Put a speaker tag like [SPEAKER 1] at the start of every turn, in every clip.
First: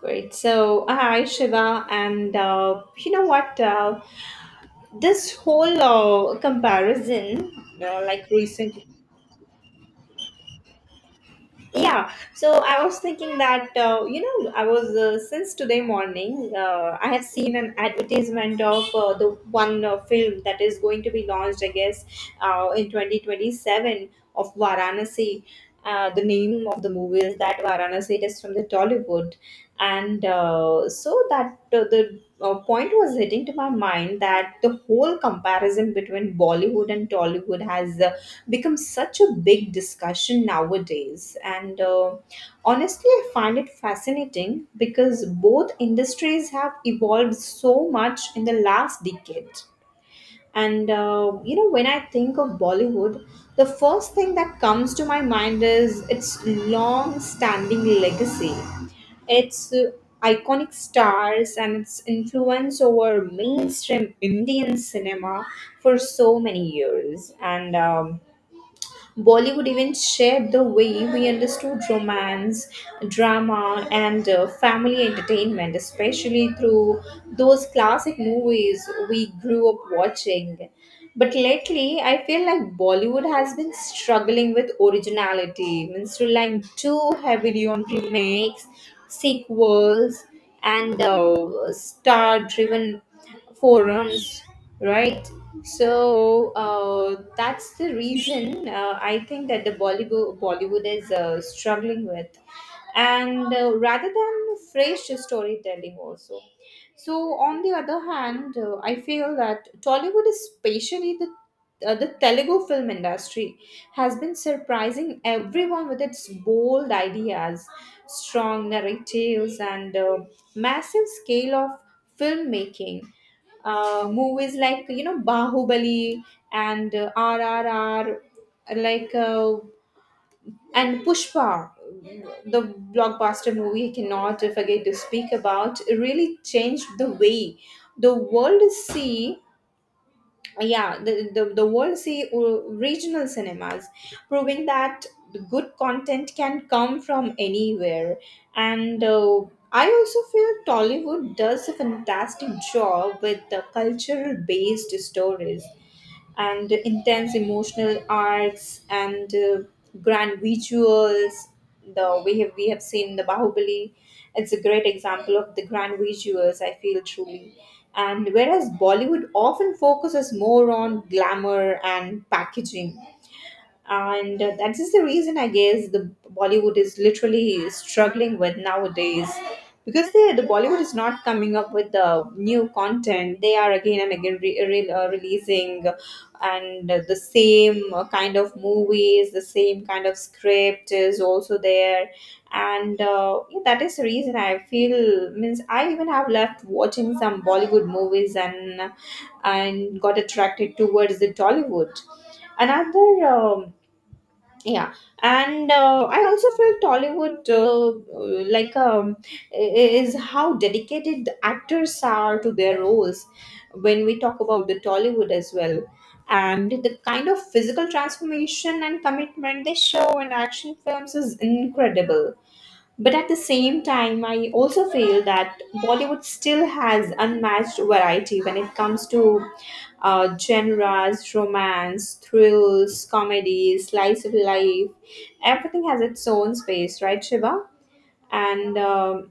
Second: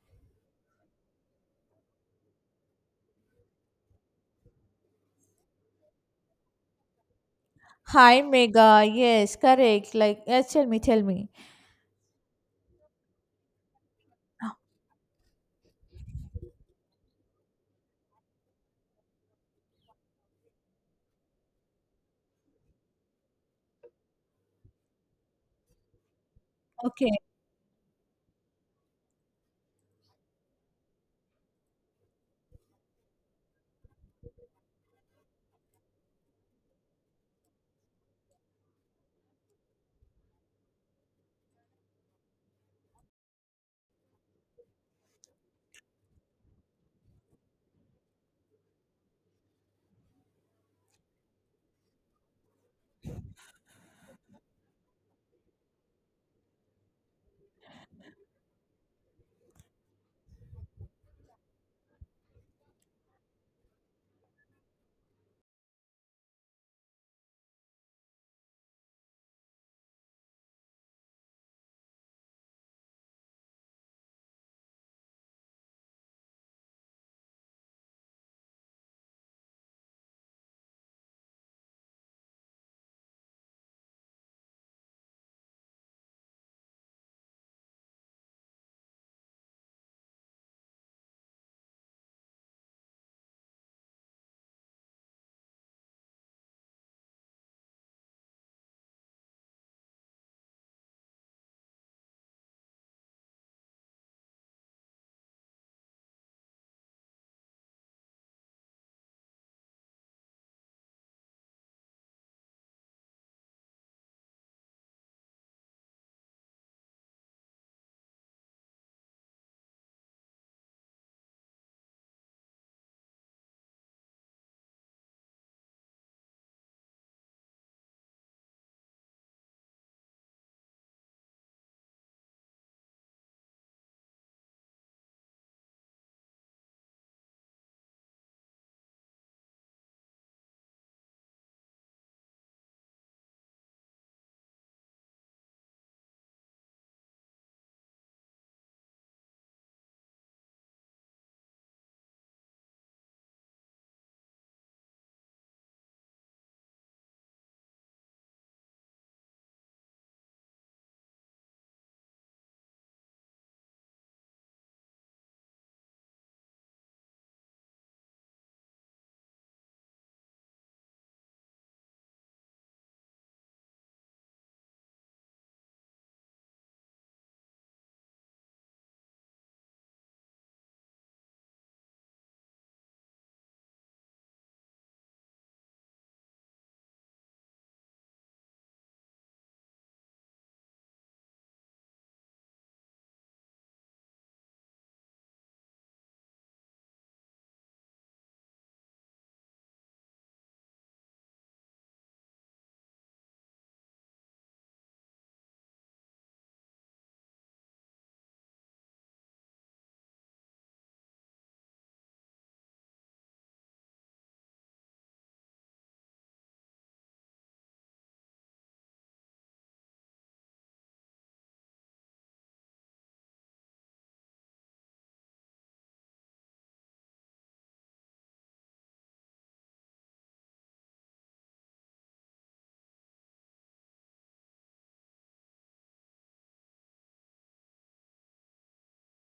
[SPEAKER 1] Great. So, hi, Shiva. And you know what? This whole comparison,
[SPEAKER 2] Hi
[SPEAKER 1] like
[SPEAKER 2] Mega.
[SPEAKER 1] recent
[SPEAKER 2] Yes, correct. Like, yes, tell me, tell me.
[SPEAKER 1] Yeah, so I was thinking that you know I was since today morning I have seen an advertisement of the one film that is going to be launched, I guess in 2027, of Varanasi. The name of the
[SPEAKER 2] Okay.
[SPEAKER 1] movie is that Varanasi. It is from the Tollywood, and so that the point was hitting to my mind that the whole comparison between Bollywood and Tollywood has become such a big discussion nowadays. And honestly, I find it fascinating because both industries have evolved so much in the last decade. And You know, when I think of Bollywood, the first thing that comes to my mind is its long standing legacy, its iconic stars, and its influence over mainstream Indian cinema for so many years. And Bollywood even shaped the way we understood romance, drama, and family entertainment, especially through those classic movies we grew up watching. But lately, I feel like Bollywood has been struggling with originality, means relying too heavily on remakes, sequels, and star driven forums, right? So that's the reason I think that the Bollywood is struggling with, and rather than fresh storytelling also. So on the other hand, I feel that Tollywood, especially the Telugu film industry, has been surprising everyone with its bold ideas, strong narratives, and massive scale of filmmaking. Movies like, you know, Bahubali and RRR, like uh, and Pushpa, the blockbuster movie I cannot forget to speak about, really changed the way the world see. Yeah, the world see regional cinemas, proving that the good content can come from anywhere. And I also feel Tollywood does a fantastic job with the cultural based stories and intense emotional arcs and grand visuals. The we have seen the Bahubali. It's a great example of the grand visuals, I feel, truly. And whereas Bollywood often focuses more on glamour and packaging, and that is the reason, I guess, the Bollywood is literally struggling with nowadays, because the Bollywood is not coming up with the new content. They are again and again releasing, and the same kind of movies, the same kind of script is also there. And Yeah, that is the reason I feel, means, I even have left watching some Bollywood movies and got attracted towards the Tollywood. Another yeah, and I also felt Tollywood uh, like um, is how dedicated the actors are to their roles when we talk about the Tollywood as well, and the kind of physical transformation and commitment they show in action films is incredible. But at the same time, I also feel that Bollywood still has unmatched variety when it comes to genres, romance, thrills, comedy, slice of life. Everything has its own space, right, Shiva? And um,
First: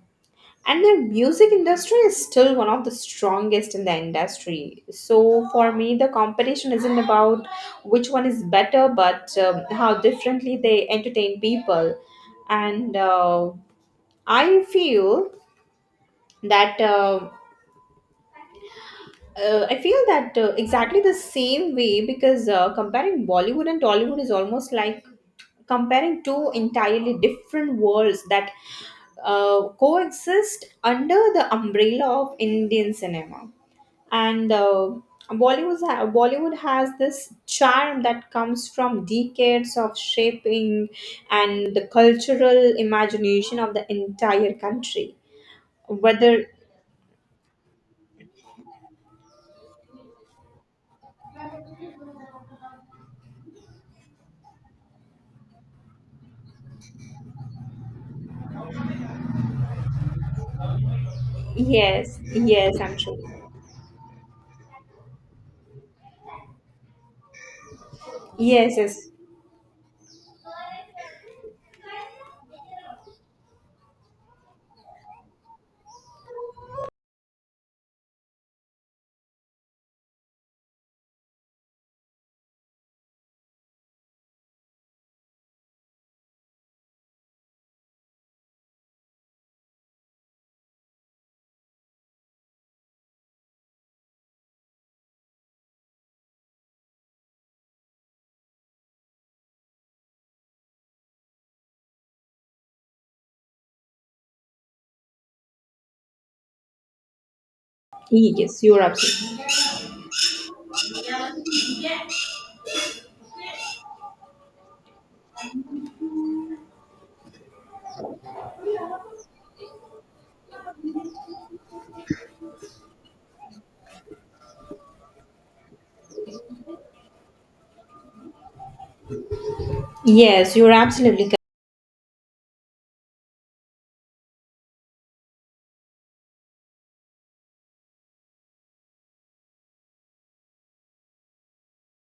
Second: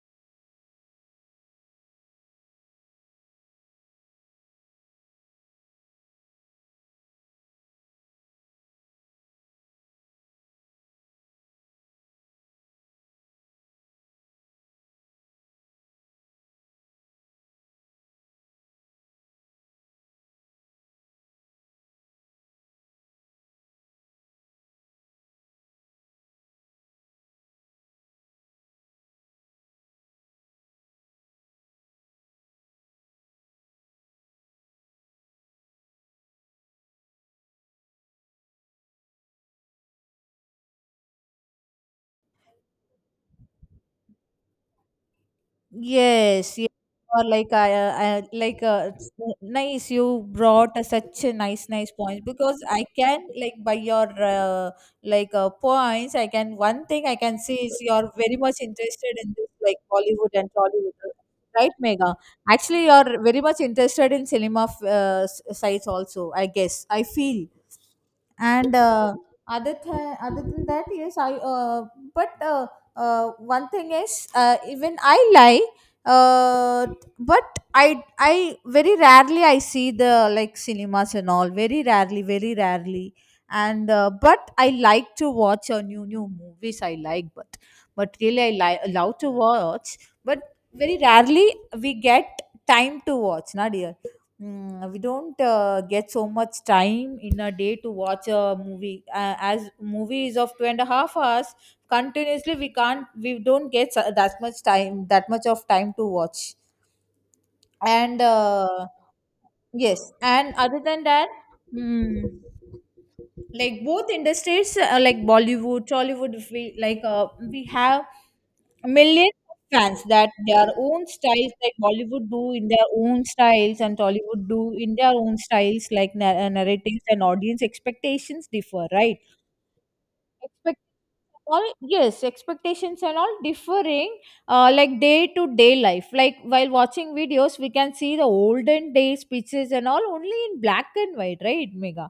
[SPEAKER 1] and the music industry is still one of the strongest in the industry. So for me, the competition isn't about which one is better, but how differently they entertain people and. I feel that uh, I feel that exactly the same way, because comparing Bollywood and Tollywood is almost like comparing two entirely different worlds that coexist under the umbrella of Indian cinema. And Bollywood Bollywood has this charm that comes from decades of shaping and the cultural imagination of the entire country, whether.
[SPEAKER 2] Yes, yes. Or like I like it's nice you brought such a nice point, because I can, like, by your points, I can one thing I can see is you're very much interested in this, like, Bollywood and Tollywood, right Mega?
[SPEAKER 1] Yes, yes,
[SPEAKER 2] Actually,
[SPEAKER 1] I'm sure.
[SPEAKER 2] you're very much interested in cinema sites also, I guess, I feel. And
[SPEAKER 1] Yes, yes,
[SPEAKER 2] other other than that, yes I, but one thing is, even I lie, uh, but I very rarely I see the, like, cinemas and all, very rarely, very rarely. And but I like to watch, new movies I like, but really I like allow to watch, but very rarely we get time to watch, na dear. We don't get so much time in a day to watch a movie, as movie is of 2.5 hours continuously. We don't get that much time, that much of time to watch. And
[SPEAKER 1] yes, you're absolutely.
[SPEAKER 2] yes. And other than that, mm, like, both industries, like Bollywood, Tollywood, if we, like, we have millions of fans that their own styles, like Bollywood do in their own styles and Tollywood do in their own styles, like narratives and audience expectations differ, right?
[SPEAKER 1] Yes, you're absolutely
[SPEAKER 2] All, yes, expectations and all differing. Like day to day life, like while watching videos we can see the olden days pictures and all only in black and white, right Mega?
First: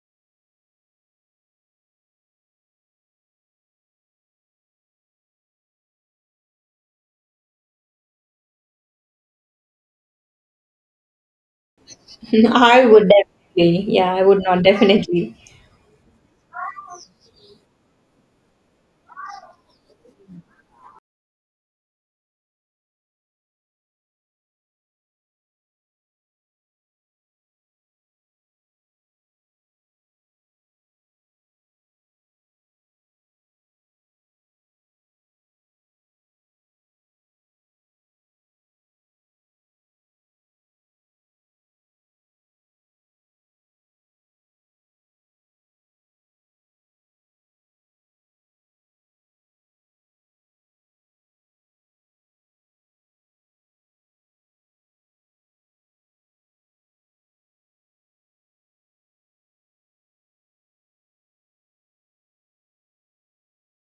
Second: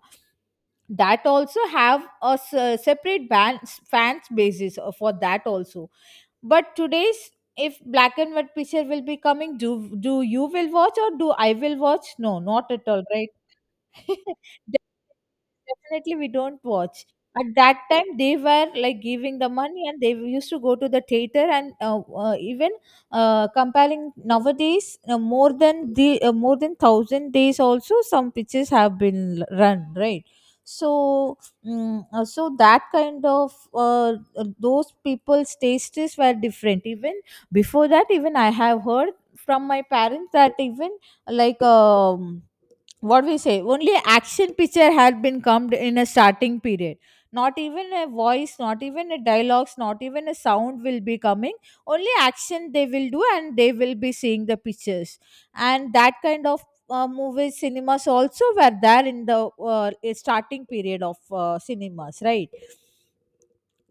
[SPEAKER 2] That also have a separate fans basis for that also. But today's, if black and white picture will be coming, do you will watch or do I will watch? No,
[SPEAKER 1] correct.
[SPEAKER 2] not at
[SPEAKER 1] I
[SPEAKER 2] all,
[SPEAKER 1] would
[SPEAKER 2] right?
[SPEAKER 1] definitely, yeah, I would not definitely.
[SPEAKER 2] Definitely, we don't watch. At that time, they were, like, giving the money, and they used to go to the theater. And even, comparing nowadays, more than the, more than thousand days also some pitches have been run, right? So, so that kind of, those people's tastes were different. Even before that, even I have heard from my parents that even, like, what we say, only action picture had been come in a starting period. Not even a voice, not even a dialogues, not even a sound will be coming. Only action they will do, and they will be seeing the pictures. And that kind of, movie cinemas also were there in the, starting period of cinemas, right?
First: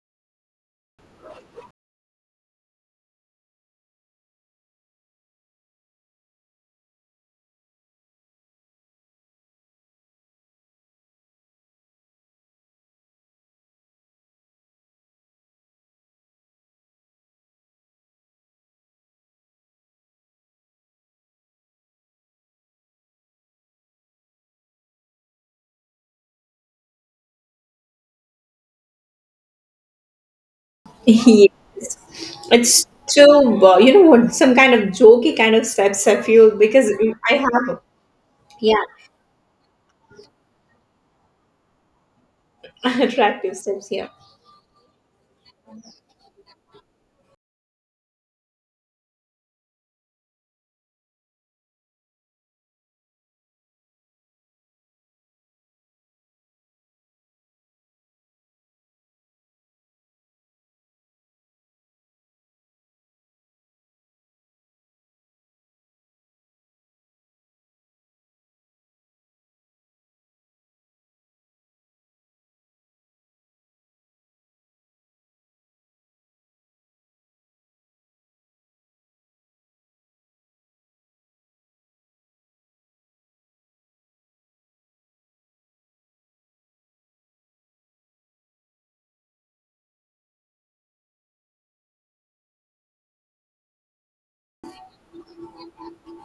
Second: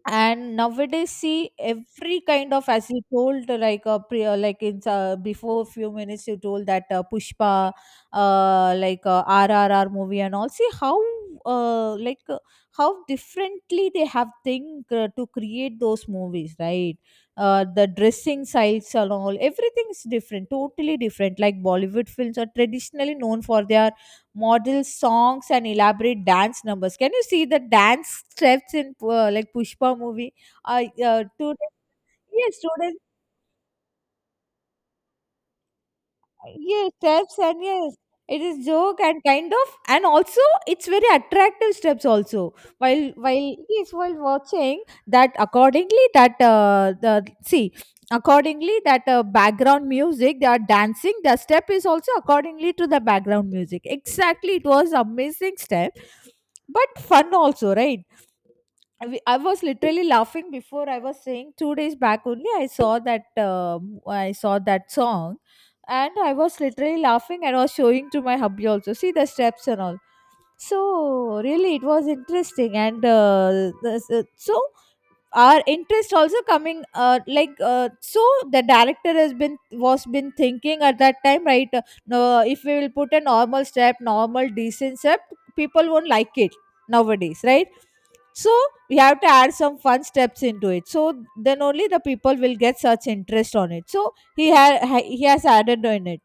[SPEAKER 2] And nowadays, see, every kind of, as you told, like like, in before a few minutes you told that, Pushpa, RRR movie and all, see how, uh, like uh, how differently they have think, to create those movies, right? The dressing styles and all, everything is different, totally different. Like Bollywood films are traditionally known for their model songs and elaborate dance numbers. Can you see the dance steps in, like, Pushpa movie?
[SPEAKER 1] Yeah.
[SPEAKER 2] Students, yes,
[SPEAKER 1] It's
[SPEAKER 2] students.
[SPEAKER 1] too, you know what, some kind of jokey kind of steps I feel,
[SPEAKER 2] Yes,
[SPEAKER 1] because I
[SPEAKER 2] steps, and
[SPEAKER 1] have,
[SPEAKER 2] yes, it is
[SPEAKER 1] yeah,
[SPEAKER 2] joke and kind of, and also it's very attractive steps also. While,
[SPEAKER 1] attractive steps,
[SPEAKER 2] yes,
[SPEAKER 1] here.
[SPEAKER 2] while watching that accordingly, that the see accordingly that, background music they are dancing, the step is also accordingly to the background music. Exactly, it was amazing step, but fun also, right? I was literally laughing before. I was saying, 2 days back only I saw that, I saw that song, and I was literally laughing and was showing to my hubby also, see the steps and all. So really it was interesting. And so our interest also coming, so the director has been was been thinking at that time, right? No, if we will put a normal decent step, people won't like it nowadays, right? So we have to add some fun steps into it, so then only the people will get such interest on it. So he has added on it,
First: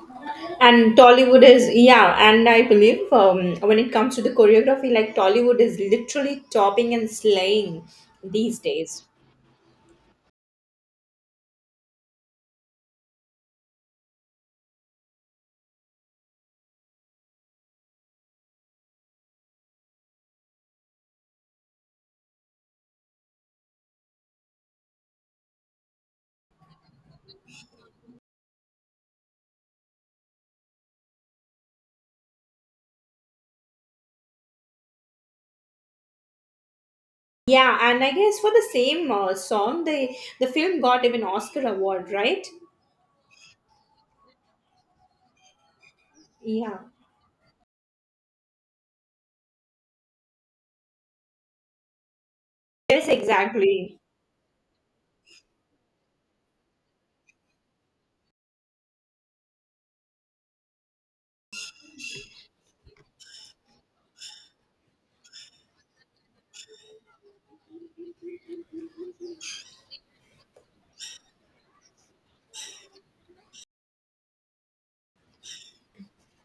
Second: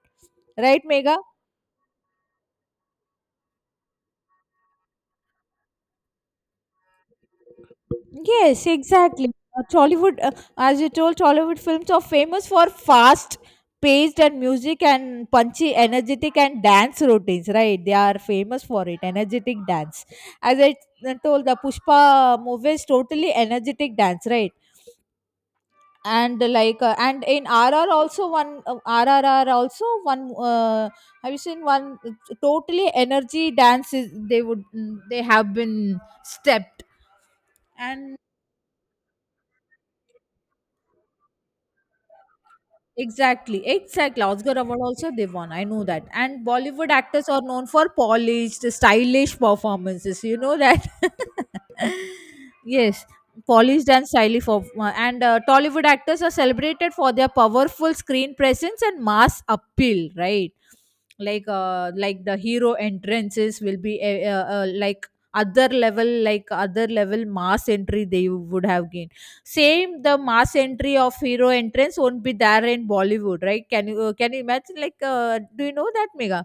[SPEAKER 2] right
[SPEAKER 1] And
[SPEAKER 2] Mega?
[SPEAKER 1] Tollywood is, yeah, and I believe when it comes to the choreography, like Tollywood is literally topping and slaying these
[SPEAKER 2] Yes,
[SPEAKER 1] days.
[SPEAKER 2] exactly. Tollywood, as you told, Tollywood films are famous for fast paced and music and punchy, energetic and dance routines, right? They are famous for it, energetic dance. As I told, the Pushpa movie is totally energetic dance, right? And, like, and in RR also one, RRR also one, have you seen one, totally energy dances they would, they have been stepped
[SPEAKER 1] Yeah, and I
[SPEAKER 2] and.
[SPEAKER 1] guess for the same song, the film got even Oscar award, right?
[SPEAKER 2] Exactly, exactly. Oscar award also they won, I know that. And
[SPEAKER 1] Yeah.
[SPEAKER 2] Bollywood actors are known for polished, stylish performances, you know that. Yes,
[SPEAKER 1] Yes,
[SPEAKER 2] polished
[SPEAKER 1] exactly.
[SPEAKER 2] and stylish. And Tollywood actors are celebrated for their powerful screen presence and mass appeal, right? Like, like the hero entrances will be, like other level, like other level mass entry they would have gained. Same, the mass entry of hero entrance won't be there in Bollywood, right? Can you imagine, like, do you know that Mega?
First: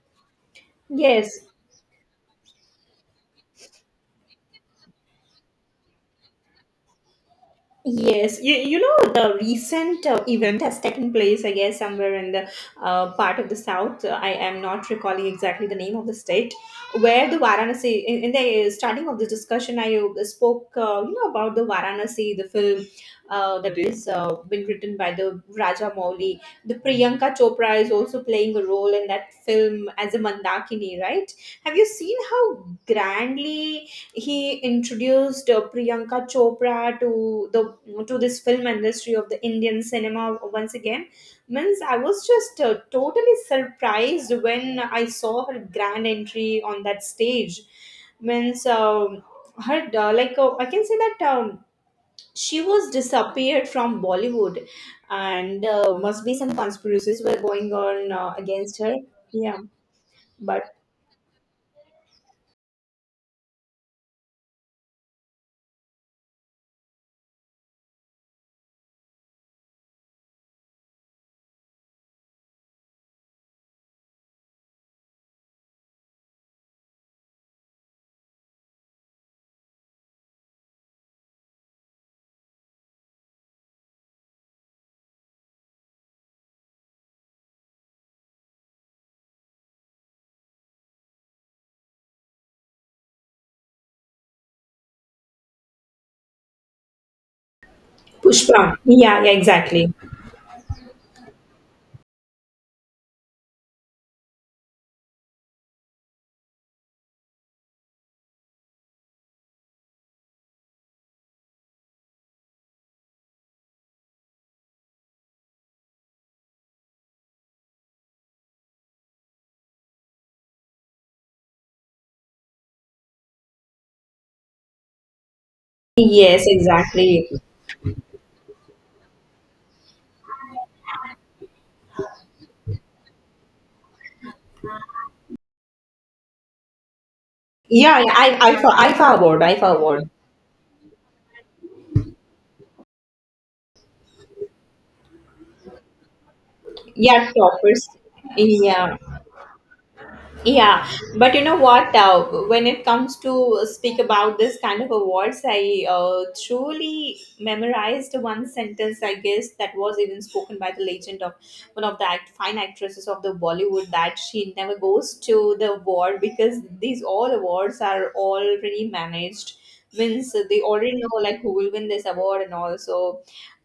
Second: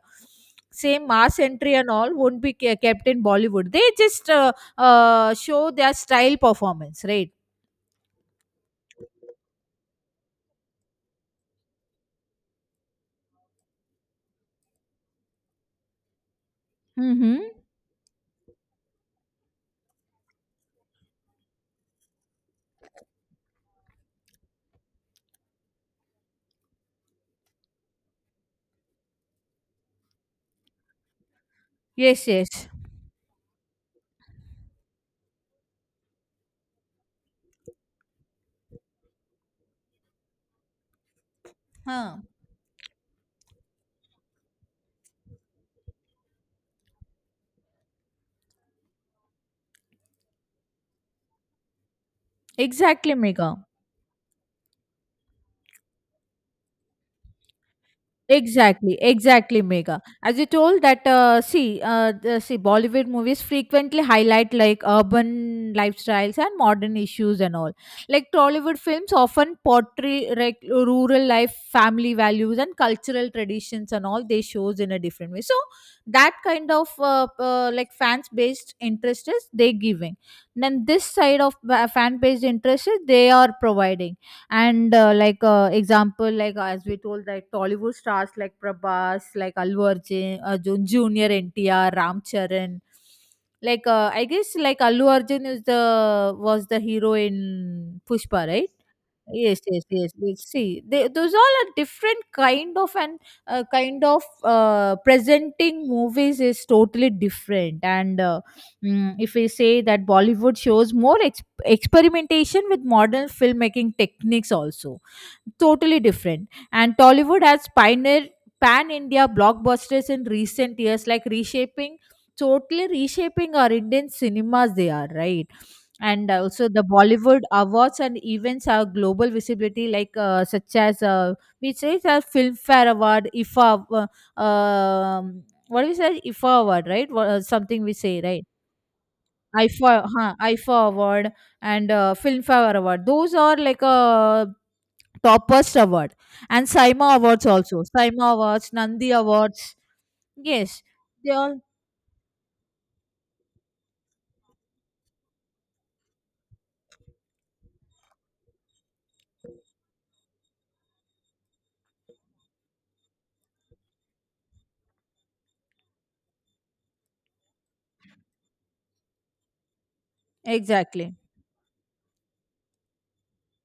[SPEAKER 2] Same mass
[SPEAKER 1] Yes.
[SPEAKER 2] entry and all won't be kept in Bollywood. They just, show their style performance, right?
[SPEAKER 1] Yes, you know the recent event has taken place, I guess, somewhere in the part of the south. I am not recalling exactly the name of the state where the
[SPEAKER 2] Mm-hmm.
[SPEAKER 1] Varanasi. In the starting of this discussion, I spoke, you know, about the Varanasi, the film that is been written by the Raja Mouli. The Priyanka Chopra is also playing a role in that film as a Mandakini, right? Have you seen
[SPEAKER 2] Yes,
[SPEAKER 1] how
[SPEAKER 2] yes.
[SPEAKER 1] grandly he introduced Priyanka Chopra to the to this film industry of the Indian cinema once again? Means I
[SPEAKER 2] Huh.
[SPEAKER 1] was just totally surprised when I saw her grand entry on that stage. Means her I can say that she was
[SPEAKER 2] Exactly Mega.
[SPEAKER 1] disappeared from Bollywood, and must be some conspiracies were going on against
[SPEAKER 2] Exactly,
[SPEAKER 1] her. Yeah,
[SPEAKER 2] exactly, Mega. As you
[SPEAKER 1] but
[SPEAKER 2] told that, see, see, Bollywood movies frequently highlight, like, urban lifestyles and modern issues and all. Like Tollywood films often portray, like, rural life, family values, and cultural traditions and all. They shows in a different way. So that kind of, like, fans based interest is they giving. Then this side of fan based interest is they are providing. And example, like, as we told, like Tollywood stars like Prabhas, like Allu Arjun, Arjun Junior NTR, Ram Charan, like, I guess, like Allu Arjun is the was the hero in Pushpa, right?
[SPEAKER 1] Pushpa. Yeah, yeah,
[SPEAKER 2] Yes, yes,
[SPEAKER 1] exactly.
[SPEAKER 2] yes. Let's see, those all are different kind of. And kind of, presenting movies is totally different. And if we say that Bollywood shows more experimentation with modern filmmaking techniques, also totally different. And Tollywood has pioneered pan India blockbusters in recent years, like reshaping, totally reshaping our Indian cinemas, they are, right? And
[SPEAKER 1] Yes,
[SPEAKER 2] also the
[SPEAKER 1] exactly.
[SPEAKER 2] Bollywood awards and events have global visibility, like, such as, we say the Filmfare award, IFA, what do we say, IFA award, right? Something we
[SPEAKER 1] Yeah, yeah,
[SPEAKER 2] say, right?
[SPEAKER 1] I IFA IFA award, IFA
[SPEAKER 2] IFA,
[SPEAKER 1] award.
[SPEAKER 2] huh, IFA award. And Filmfare award, those are like a toppest award. And SAIMA
[SPEAKER 1] Yeah,
[SPEAKER 2] awards also,
[SPEAKER 1] toppers.
[SPEAKER 2] SAIMA awards,
[SPEAKER 1] Yeah.
[SPEAKER 2] Nandi awards. Yes,
[SPEAKER 1] Yeah,
[SPEAKER 2] they
[SPEAKER 1] but you
[SPEAKER 2] all,
[SPEAKER 1] know what? When it comes to speak about this kind of awards, I truly memorized one sentence. I guess that was even spoken by the legend of one of the fine actresses of the Bollywood, that she never goes to the award because these all awards are already managed, wins they already
[SPEAKER 2] exactly.
[SPEAKER 1] know, like who will win this award and all. So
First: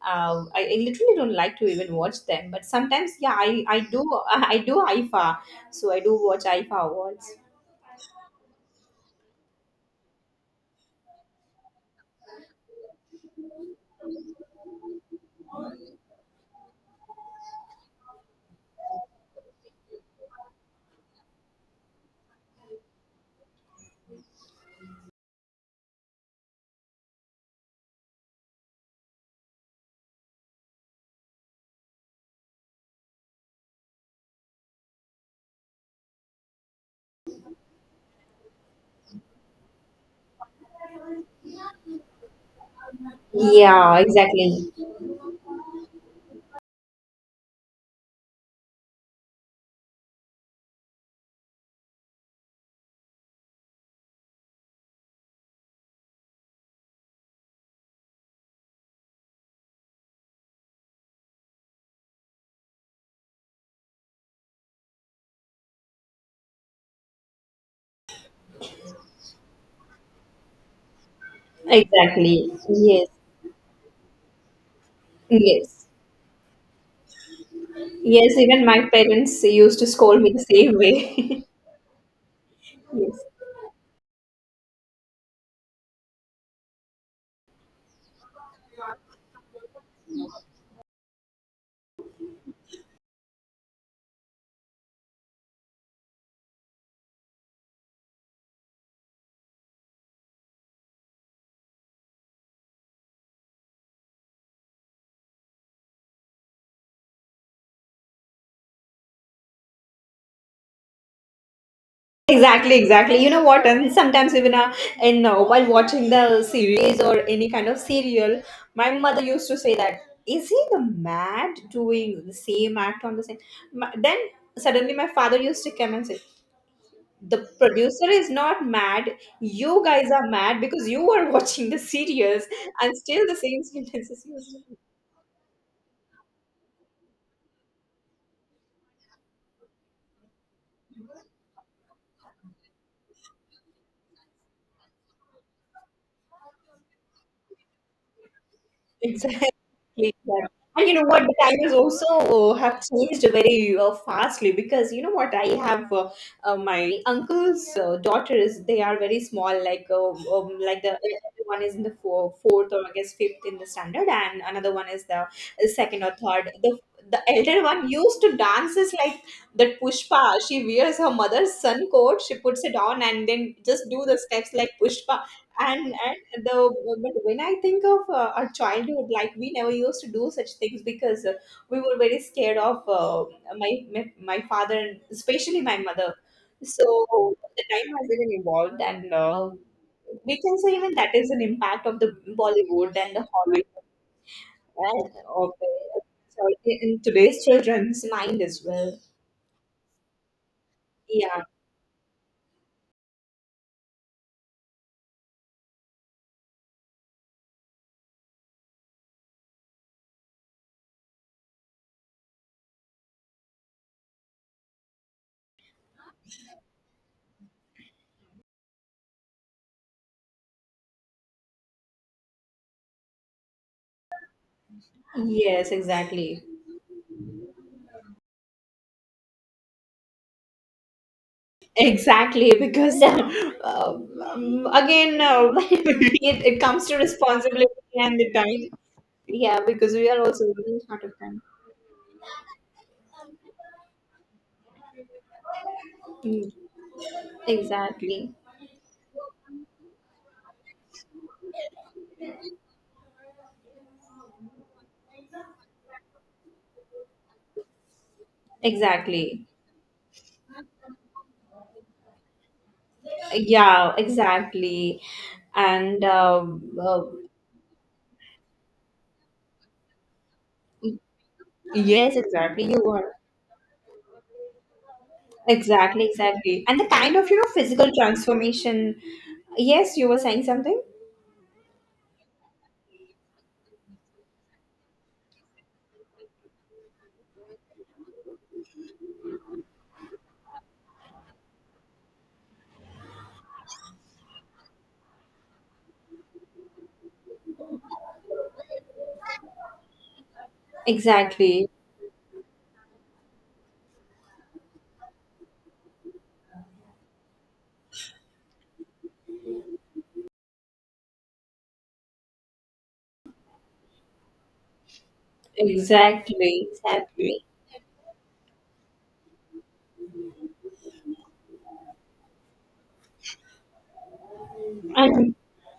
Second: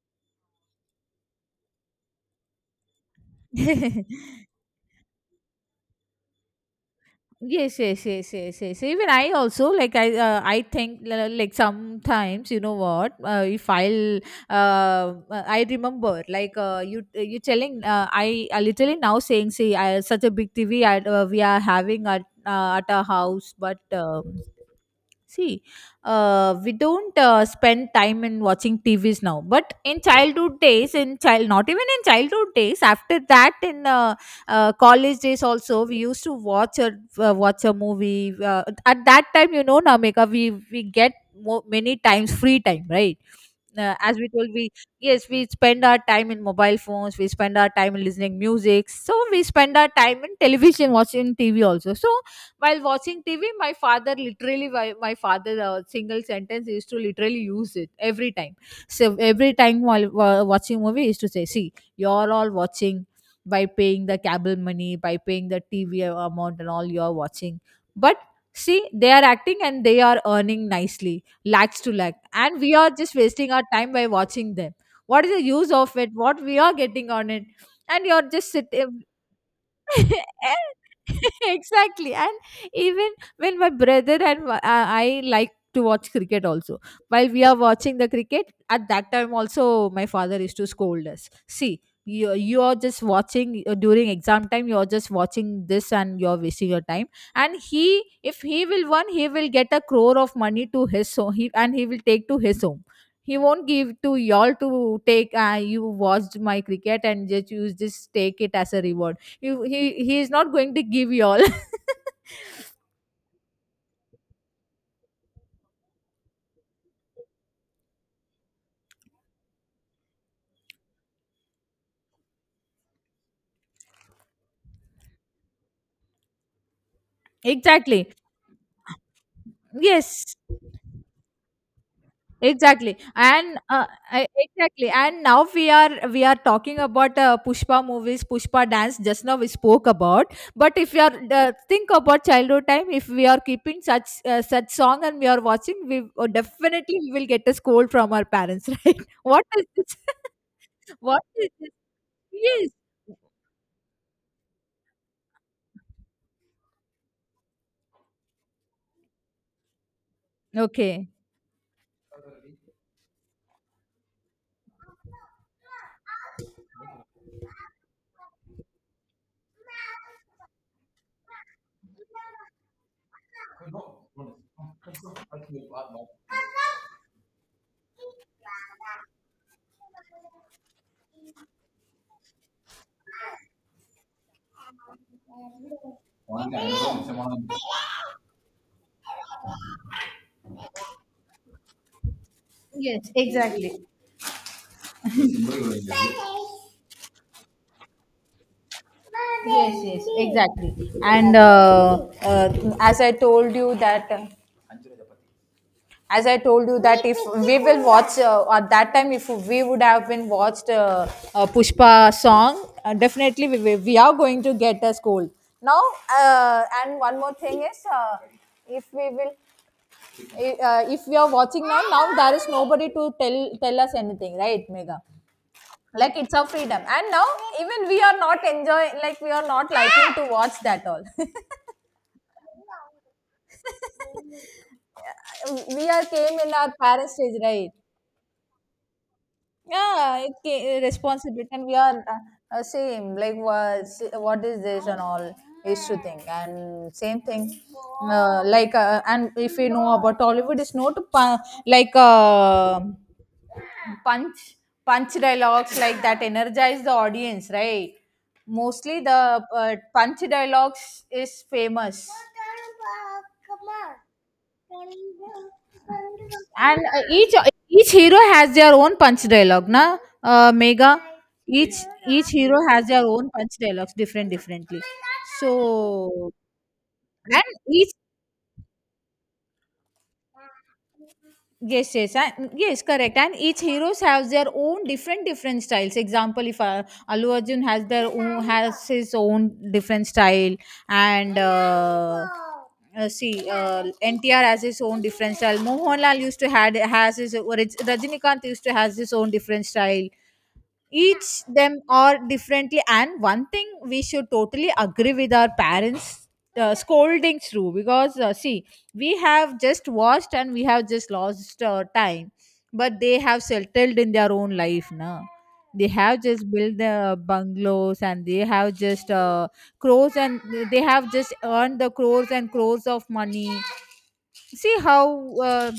[SPEAKER 1] I literally don't like to even watch them, but sometimes, yeah, I do. I do IFA, so I do watch IFA awards.
[SPEAKER 2] Yes, yes, yes, yes, yes. Even I also, like I think, like sometimes, you know what, if I'll, I remember, like, you telling, I literally now saying, see such a big TV, we are having at, at our house, but see, we don't, spend time in watching TVs now. But in childhood days, not even in childhood days, after that, in, college days also, we used to watch a, watch a movie. At that time, you know, Namika, we get many times free time, right?
[SPEAKER 1] Yeah,
[SPEAKER 2] As we told,
[SPEAKER 1] exactly,
[SPEAKER 2] we, yes, we spend our time in mobile phones, we spend our time in listening music, so we spend our time in television, watching TV also. So while watching TV, my father literally, my father, single sentence is to literally use it every time. So every time while, watching movie, is to say, see, you're all watching, by paying the cable money, by paying the TV amount and all you're watching. But see, they are acting and they are earning nicely lakhs to lakh,
[SPEAKER 1] exactly.
[SPEAKER 2] and we are
[SPEAKER 1] Yes,
[SPEAKER 2] just wasting our time by watching them. What is the use
[SPEAKER 1] yes,
[SPEAKER 2] of it, what we are getting on it? And you're
[SPEAKER 1] yes.
[SPEAKER 2] just
[SPEAKER 1] even my
[SPEAKER 2] sitting.
[SPEAKER 1] parents used to scold me the same way.
[SPEAKER 2] Exactly. And even
[SPEAKER 1] Yes.
[SPEAKER 2] when my brother and I, like to watch cricket also. While we are watching the cricket, at that time also my father used to scold us, see you are just watching, during exam time you are just watching this and you are wasting your time. And he if he will won, he will get a crore of money to his home. And he will take to his home, he won't give to y'all to take, you watched my cricket, and just you just take it as a reward. You He is not going to give you all.
[SPEAKER 1] Exactly, exactly. You know what? And sometimes even in while watching the series or any kind of serial, my mother used to say that, is he the mad doing the same act on the same? My, then suddenly my father used to come and say, the
[SPEAKER 2] Exactly,
[SPEAKER 1] producer is not mad. You guys are
[SPEAKER 2] yes,
[SPEAKER 1] mad because you are watching the series.
[SPEAKER 2] exactly.
[SPEAKER 1] And still the
[SPEAKER 2] And
[SPEAKER 1] same sentences used.
[SPEAKER 2] exactly. And now we are talking about, Pushpa movies, Pushpa dance, just now we spoke about. But if you are, think about childhood time, if we are keeping such song and We are watching, we definitely we will get a scold from our parents. Right, what
[SPEAKER 1] Exactly.
[SPEAKER 2] is this?
[SPEAKER 1] Yeah. And you know
[SPEAKER 2] What
[SPEAKER 1] what? The
[SPEAKER 2] is this?
[SPEAKER 1] times also
[SPEAKER 2] Yes.
[SPEAKER 1] have changed very fastly, because you know what? I have my uncle's daughters. They are very small, like the
[SPEAKER 2] Okay.
[SPEAKER 1] one is in the four, fourth or I guess fifth in the standard, and another one is the second or third. The elder one used to dance is like that Pushpa. She wears her mother's sun coat. She puts it on, and then just do the steps like Pushpa, and the. But when I think of our childhood, like we never used to do such things, because we were very scared of my my father and especially my mother. So the time has been involved, and we can say even that is an impact of the Bollywood
[SPEAKER 2] Yes,
[SPEAKER 1] and the Hollywood
[SPEAKER 2] exactly.
[SPEAKER 1] and of the, so in today's children's mind as well.
[SPEAKER 2] Yes, yes, exactly. And
[SPEAKER 1] Yeah.
[SPEAKER 2] As I told you that, as I told you that if we will watch at that time, if we would have been watched Pushpa song, definitely we are going to get a scold. Now, and one more thing is, if we will, if we are watching now, now there is nobody to tell us anything, right, Mega?
[SPEAKER 1] Yes,
[SPEAKER 2] Like it's
[SPEAKER 1] exactly.
[SPEAKER 2] our freedom, and now even we are not enjoying, like we are not liking to watch that all.
[SPEAKER 1] Exactly, because again,
[SPEAKER 2] We are came
[SPEAKER 1] it,
[SPEAKER 2] in
[SPEAKER 1] it
[SPEAKER 2] our
[SPEAKER 1] comes to
[SPEAKER 2] parents stage, right?
[SPEAKER 1] responsibility and the time. Yeah, because we
[SPEAKER 2] Yeah,
[SPEAKER 1] are
[SPEAKER 2] it
[SPEAKER 1] also running
[SPEAKER 2] came,
[SPEAKER 1] short of time.
[SPEAKER 2] responsibility, and we are same like what is this and all used to think
[SPEAKER 1] Mm.
[SPEAKER 2] and same thing.
[SPEAKER 1] Exactly.
[SPEAKER 2] And if you know about hollywood, it's not like uh, punch punch dialogues like that energize the audience, right? Mostly the
[SPEAKER 1] Exactly.
[SPEAKER 2] punch dialogues is famous.
[SPEAKER 1] Yeah, exactly. And
[SPEAKER 2] And each hero has their own punch dialogue, na, Mega? each
[SPEAKER 1] yes,
[SPEAKER 2] each hero
[SPEAKER 1] exactly. You
[SPEAKER 2] has their
[SPEAKER 1] are.
[SPEAKER 2] own punch dialogues, differently.
[SPEAKER 1] Exactly,
[SPEAKER 2] So,
[SPEAKER 1] exactly. And the kind of, you
[SPEAKER 2] and
[SPEAKER 1] know,
[SPEAKER 2] each,
[SPEAKER 1] physical transformation. Yes, you were saying something?
[SPEAKER 2] yes yes and yes, correct. And each heroes have their own different styles. Example, if Allu Arjun has their own has his own different style, and see, NTR has his own different style, Mohanlal used to had has his or it's, Rajinikanth used to has his own different style. Each
[SPEAKER 1] Exactly.
[SPEAKER 2] them are differently. And one thing we should totally agree with our parents scolding through, because see, we have just watched and we have just lost our time. But they have settled in their own life now. They have just
[SPEAKER 1] Exactly.
[SPEAKER 2] built the
[SPEAKER 1] Exactly.
[SPEAKER 2] bungalows and they have just crores and they have just earned the crores and crores of money. See
[SPEAKER 1] And.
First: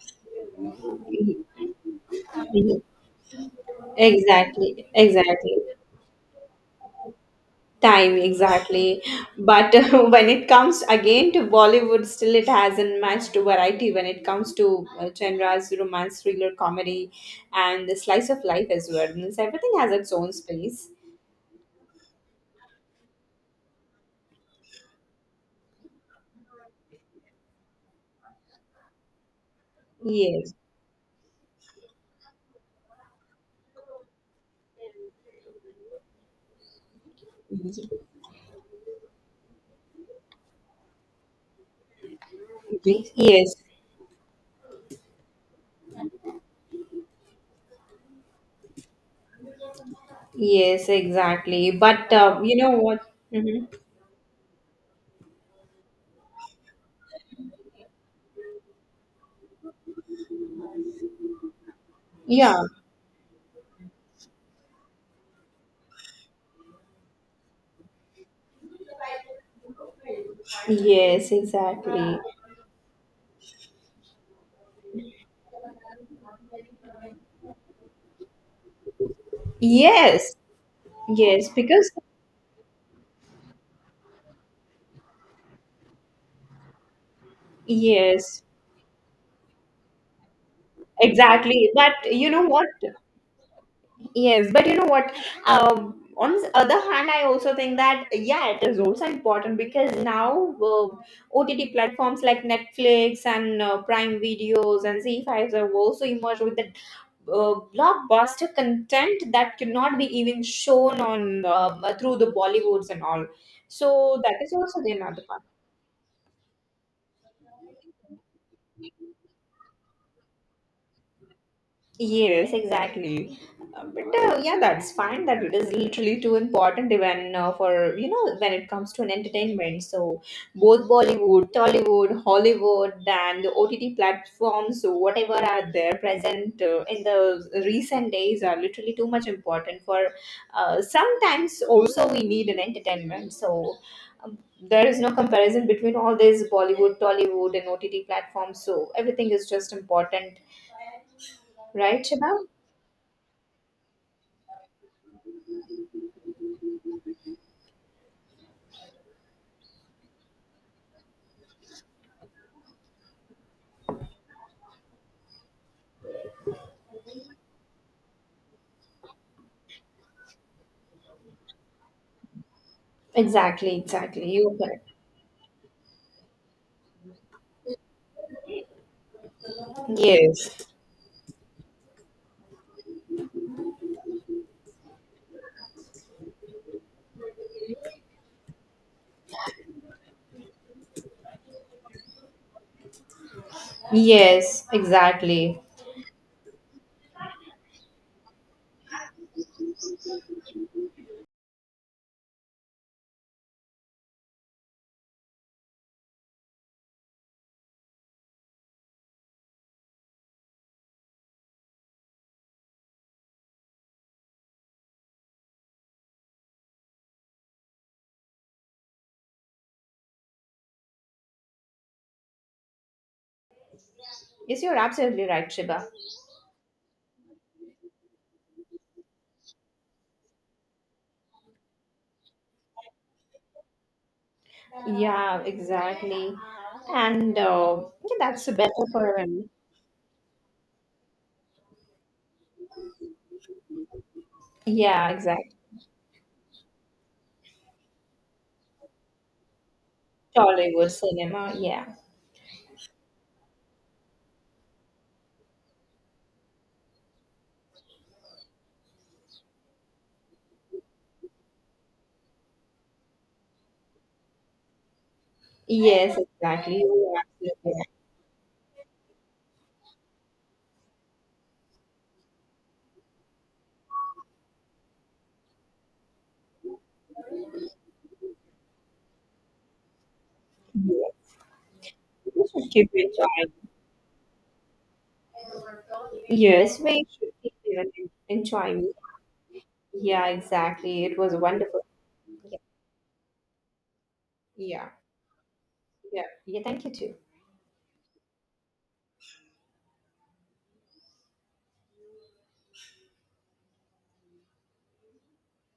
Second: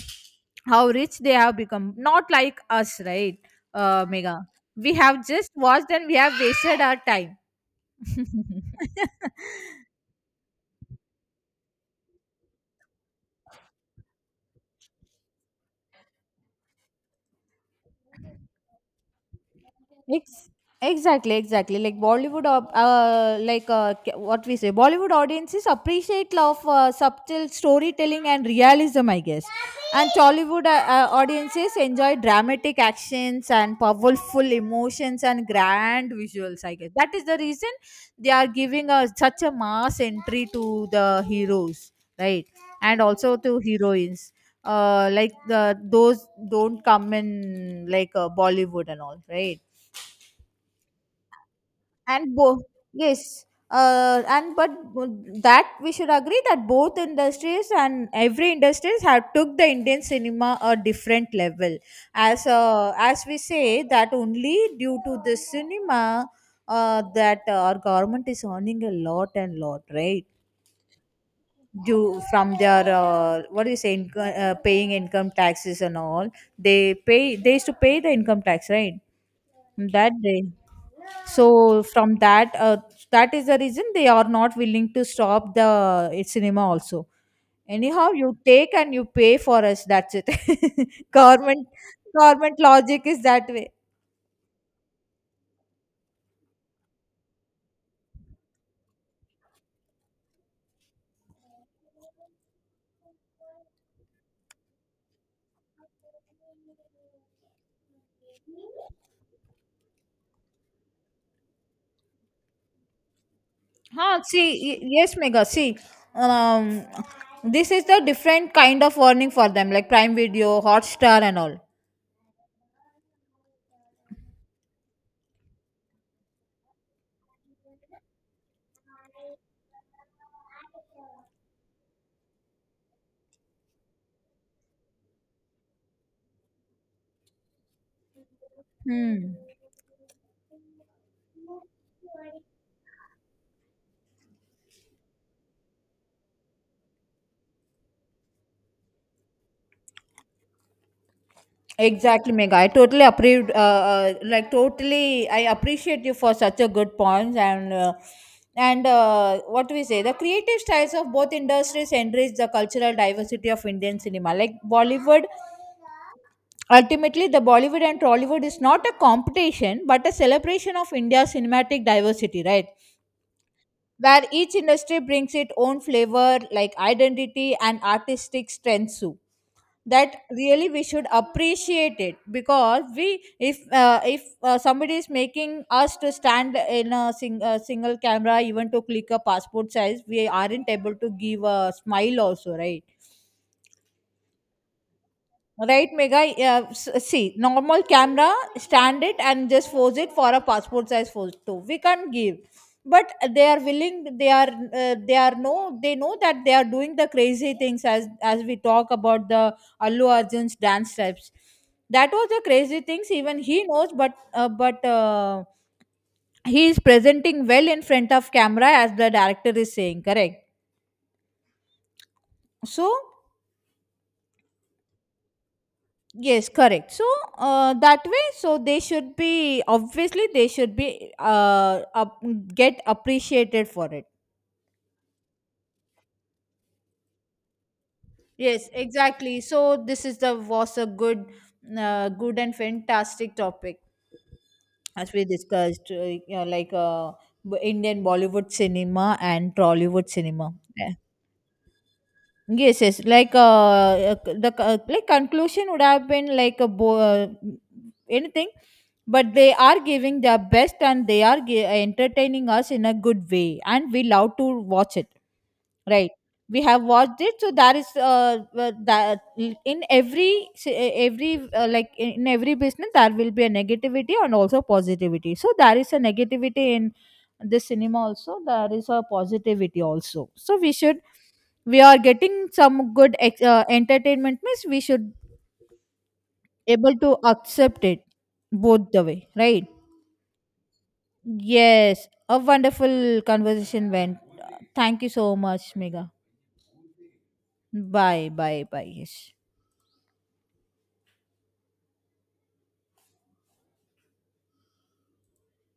[SPEAKER 2] how rich they have become, not like
[SPEAKER 1] Mhm.
[SPEAKER 2] us, right, Mega?
[SPEAKER 1] Exactly.
[SPEAKER 2] We have just
[SPEAKER 1] Exactly.
[SPEAKER 2] watched and we have wasted our time.
[SPEAKER 1] Time, exactly. But when it comes again to Bollywood, still it has not matched variety when it comes to genres, romance, thriller, comedy, and the slice of life as well. Means everything has its own
[SPEAKER 2] Ex-
[SPEAKER 1] space.
[SPEAKER 2] exactly, exactly. Like Bollywood, what we say, Bollywood audiences appreciate, love, subtle storytelling and realism, I guess. And
[SPEAKER 1] Yes.
[SPEAKER 2] Tollywood audiences enjoy dramatic actions and powerful emotions and grand visuals, I guess. That is the reason
[SPEAKER 1] Ye-.
[SPEAKER 2] they are giving us such a mass entry to the heroes, right? And also
[SPEAKER 1] Yes.
[SPEAKER 2] to heroines. Like the those don't come in like Bollywood and all, right?
[SPEAKER 1] Yes. Exactly. But
[SPEAKER 2] And
[SPEAKER 1] you
[SPEAKER 2] both,
[SPEAKER 1] know what?
[SPEAKER 2] yes,
[SPEAKER 1] Hmm.
[SPEAKER 2] and but that we should agree, that both industries and every industries have took the Indian cinema a different level. As
[SPEAKER 1] Yeah.
[SPEAKER 2] as we say, that only due to the cinema that our government is earning a lot and lot, right?
[SPEAKER 1] Yes, exactly.
[SPEAKER 2] Due from their what do you say, paying income taxes and all. They pay, they used to pay the income tax, right, that
[SPEAKER 1] Yes,
[SPEAKER 2] day?
[SPEAKER 1] yes,
[SPEAKER 2] So
[SPEAKER 1] because
[SPEAKER 2] from that that is the reason they are not willing to stop the cinema also. Anyhow you
[SPEAKER 1] yes,
[SPEAKER 2] take and you pay for us, that's it. Government,
[SPEAKER 1] exactly. But you know
[SPEAKER 2] government
[SPEAKER 1] what?
[SPEAKER 2] logic is that way.
[SPEAKER 1] Yes, but you know what? On the other hand, I also think that, yeah, it is also important, because now OTT platforms like Netflix and Prime Videos and Z5s have also emerged with the blockbuster content that cannot be even shown on through the Bollywoods and all.
[SPEAKER 2] Huh,
[SPEAKER 1] So that
[SPEAKER 2] see,
[SPEAKER 1] is also the
[SPEAKER 2] yes
[SPEAKER 1] another.
[SPEAKER 2] Mega, see, um this is the different kind of warning for them, like Prime Video, Hotstar and all.
[SPEAKER 1] Yes, exactly. But yeah, that's fine. That it is literally too important, even for, you know, when it comes to an entertainment. So both Bollywood, Tollywood, Hollywood, and the OTT platforms, so whatever are there present in the recent days, are literally too much
[SPEAKER 2] Hmm.
[SPEAKER 1] important for. Sometimes also we need an entertainment. So um, there is no comparison between all these Bollywood, Tollywood, and OTT platforms. So everything is just important, right,
[SPEAKER 2] Exactly,
[SPEAKER 1] Shiba?
[SPEAKER 2] Mega. I totally approved. Like totally, I appreciate you for such a good points. And what do we say? The creative styles of both industries enrich the cultural diversity of Indian cinema. Like Bollywood, ultimately, the Bollywood and Trollywood is not a competition but a celebration of India's cinematic diversity, right?
[SPEAKER 1] Exactly,
[SPEAKER 2] Where
[SPEAKER 1] exactly.
[SPEAKER 2] each
[SPEAKER 1] You're correct.
[SPEAKER 2] industry brings its own flavor, like identity and artistic strengths, that really
[SPEAKER 1] Yes.
[SPEAKER 2] we should appreciate it. Because we, if somebody is making us to stand in a, sing, a single camera even to click a passport size, we aren't able to give a smile also, right?
[SPEAKER 1] Yes, exactly.
[SPEAKER 2] Right, Mega? Yeah, see, normal camera, stand it and just pose it for a passport size photo. We can't give. But they are willing, they are no, they know that they are doing the crazy things, as we talk about the Allu Arjun's dance steps. That was the crazy things, even he knows, but, he is presenting well in front of camera as the director is saying, correct? So,
[SPEAKER 1] Yes, you're absolutely right, Shiba.
[SPEAKER 2] yes, correct. So that way, so they should be, obviously they should be get appreciated for it.
[SPEAKER 1] Yeah, exactly. And yeah, that's
[SPEAKER 2] Yes,
[SPEAKER 1] better for
[SPEAKER 2] exactly.
[SPEAKER 1] him.
[SPEAKER 2] So this is the was a good, good and fantastic topic
[SPEAKER 1] Yeah,
[SPEAKER 2] as we
[SPEAKER 1] exactly.
[SPEAKER 2] discussed, you know, Indian Bollywood cinema and Trollywood cinema. Yeah.
[SPEAKER 1] Tollywood cinema. Yeah.
[SPEAKER 2] Yes, yes. Like conclusion would have been like anything, but they are giving their best and they are entertaining us in a good way, and we love to watch it. Right?
[SPEAKER 1] Yes,
[SPEAKER 2] We
[SPEAKER 1] exactly.
[SPEAKER 2] have
[SPEAKER 1] You're
[SPEAKER 2] watched it, so
[SPEAKER 1] absolutely
[SPEAKER 2] that is
[SPEAKER 1] right.
[SPEAKER 2] that in every every like in every business there will be a negativity and also positivity. So there is a negativity in this cinema also. There is a positivity also. So we should,
[SPEAKER 1] Yes.
[SPEAKER 2] we are
[SPEAKER 1] We
[SPEAKER 2] getting
[SPEAKER 1] should keep
[SPEAKER 2] some good
[SPEAKER 1] enjoying.
[SPEAKER 2] entertainment means we should
[SPEAKER 1] Yes,
[SPEAKER 2] able
[SPEAKER 1] we
[SPEAKER 2] to
[SPEAKER 1] should keep
[SPEAKER 2] accept
[SPEAKER 1] even
[SPEAKER 2] it both
[SPEAKER 1] enjoying.
[SPEAKER 2] the way, right?
[SPEAKER 1] Yeah, exactly. It was wonderful.
[SPEAKER 2] Yes, a
[SPEAKER 1] Yeah,
[SPEAKER 2] wonderful conversation went.
[SPEAKER 1] yeah,
[SPEAKER 2] Thank you so much, Mega.
[SPEAKER 1] yeah. Yeah, thank you too.
[SPEAKER 2] Bye bye bye. Yes.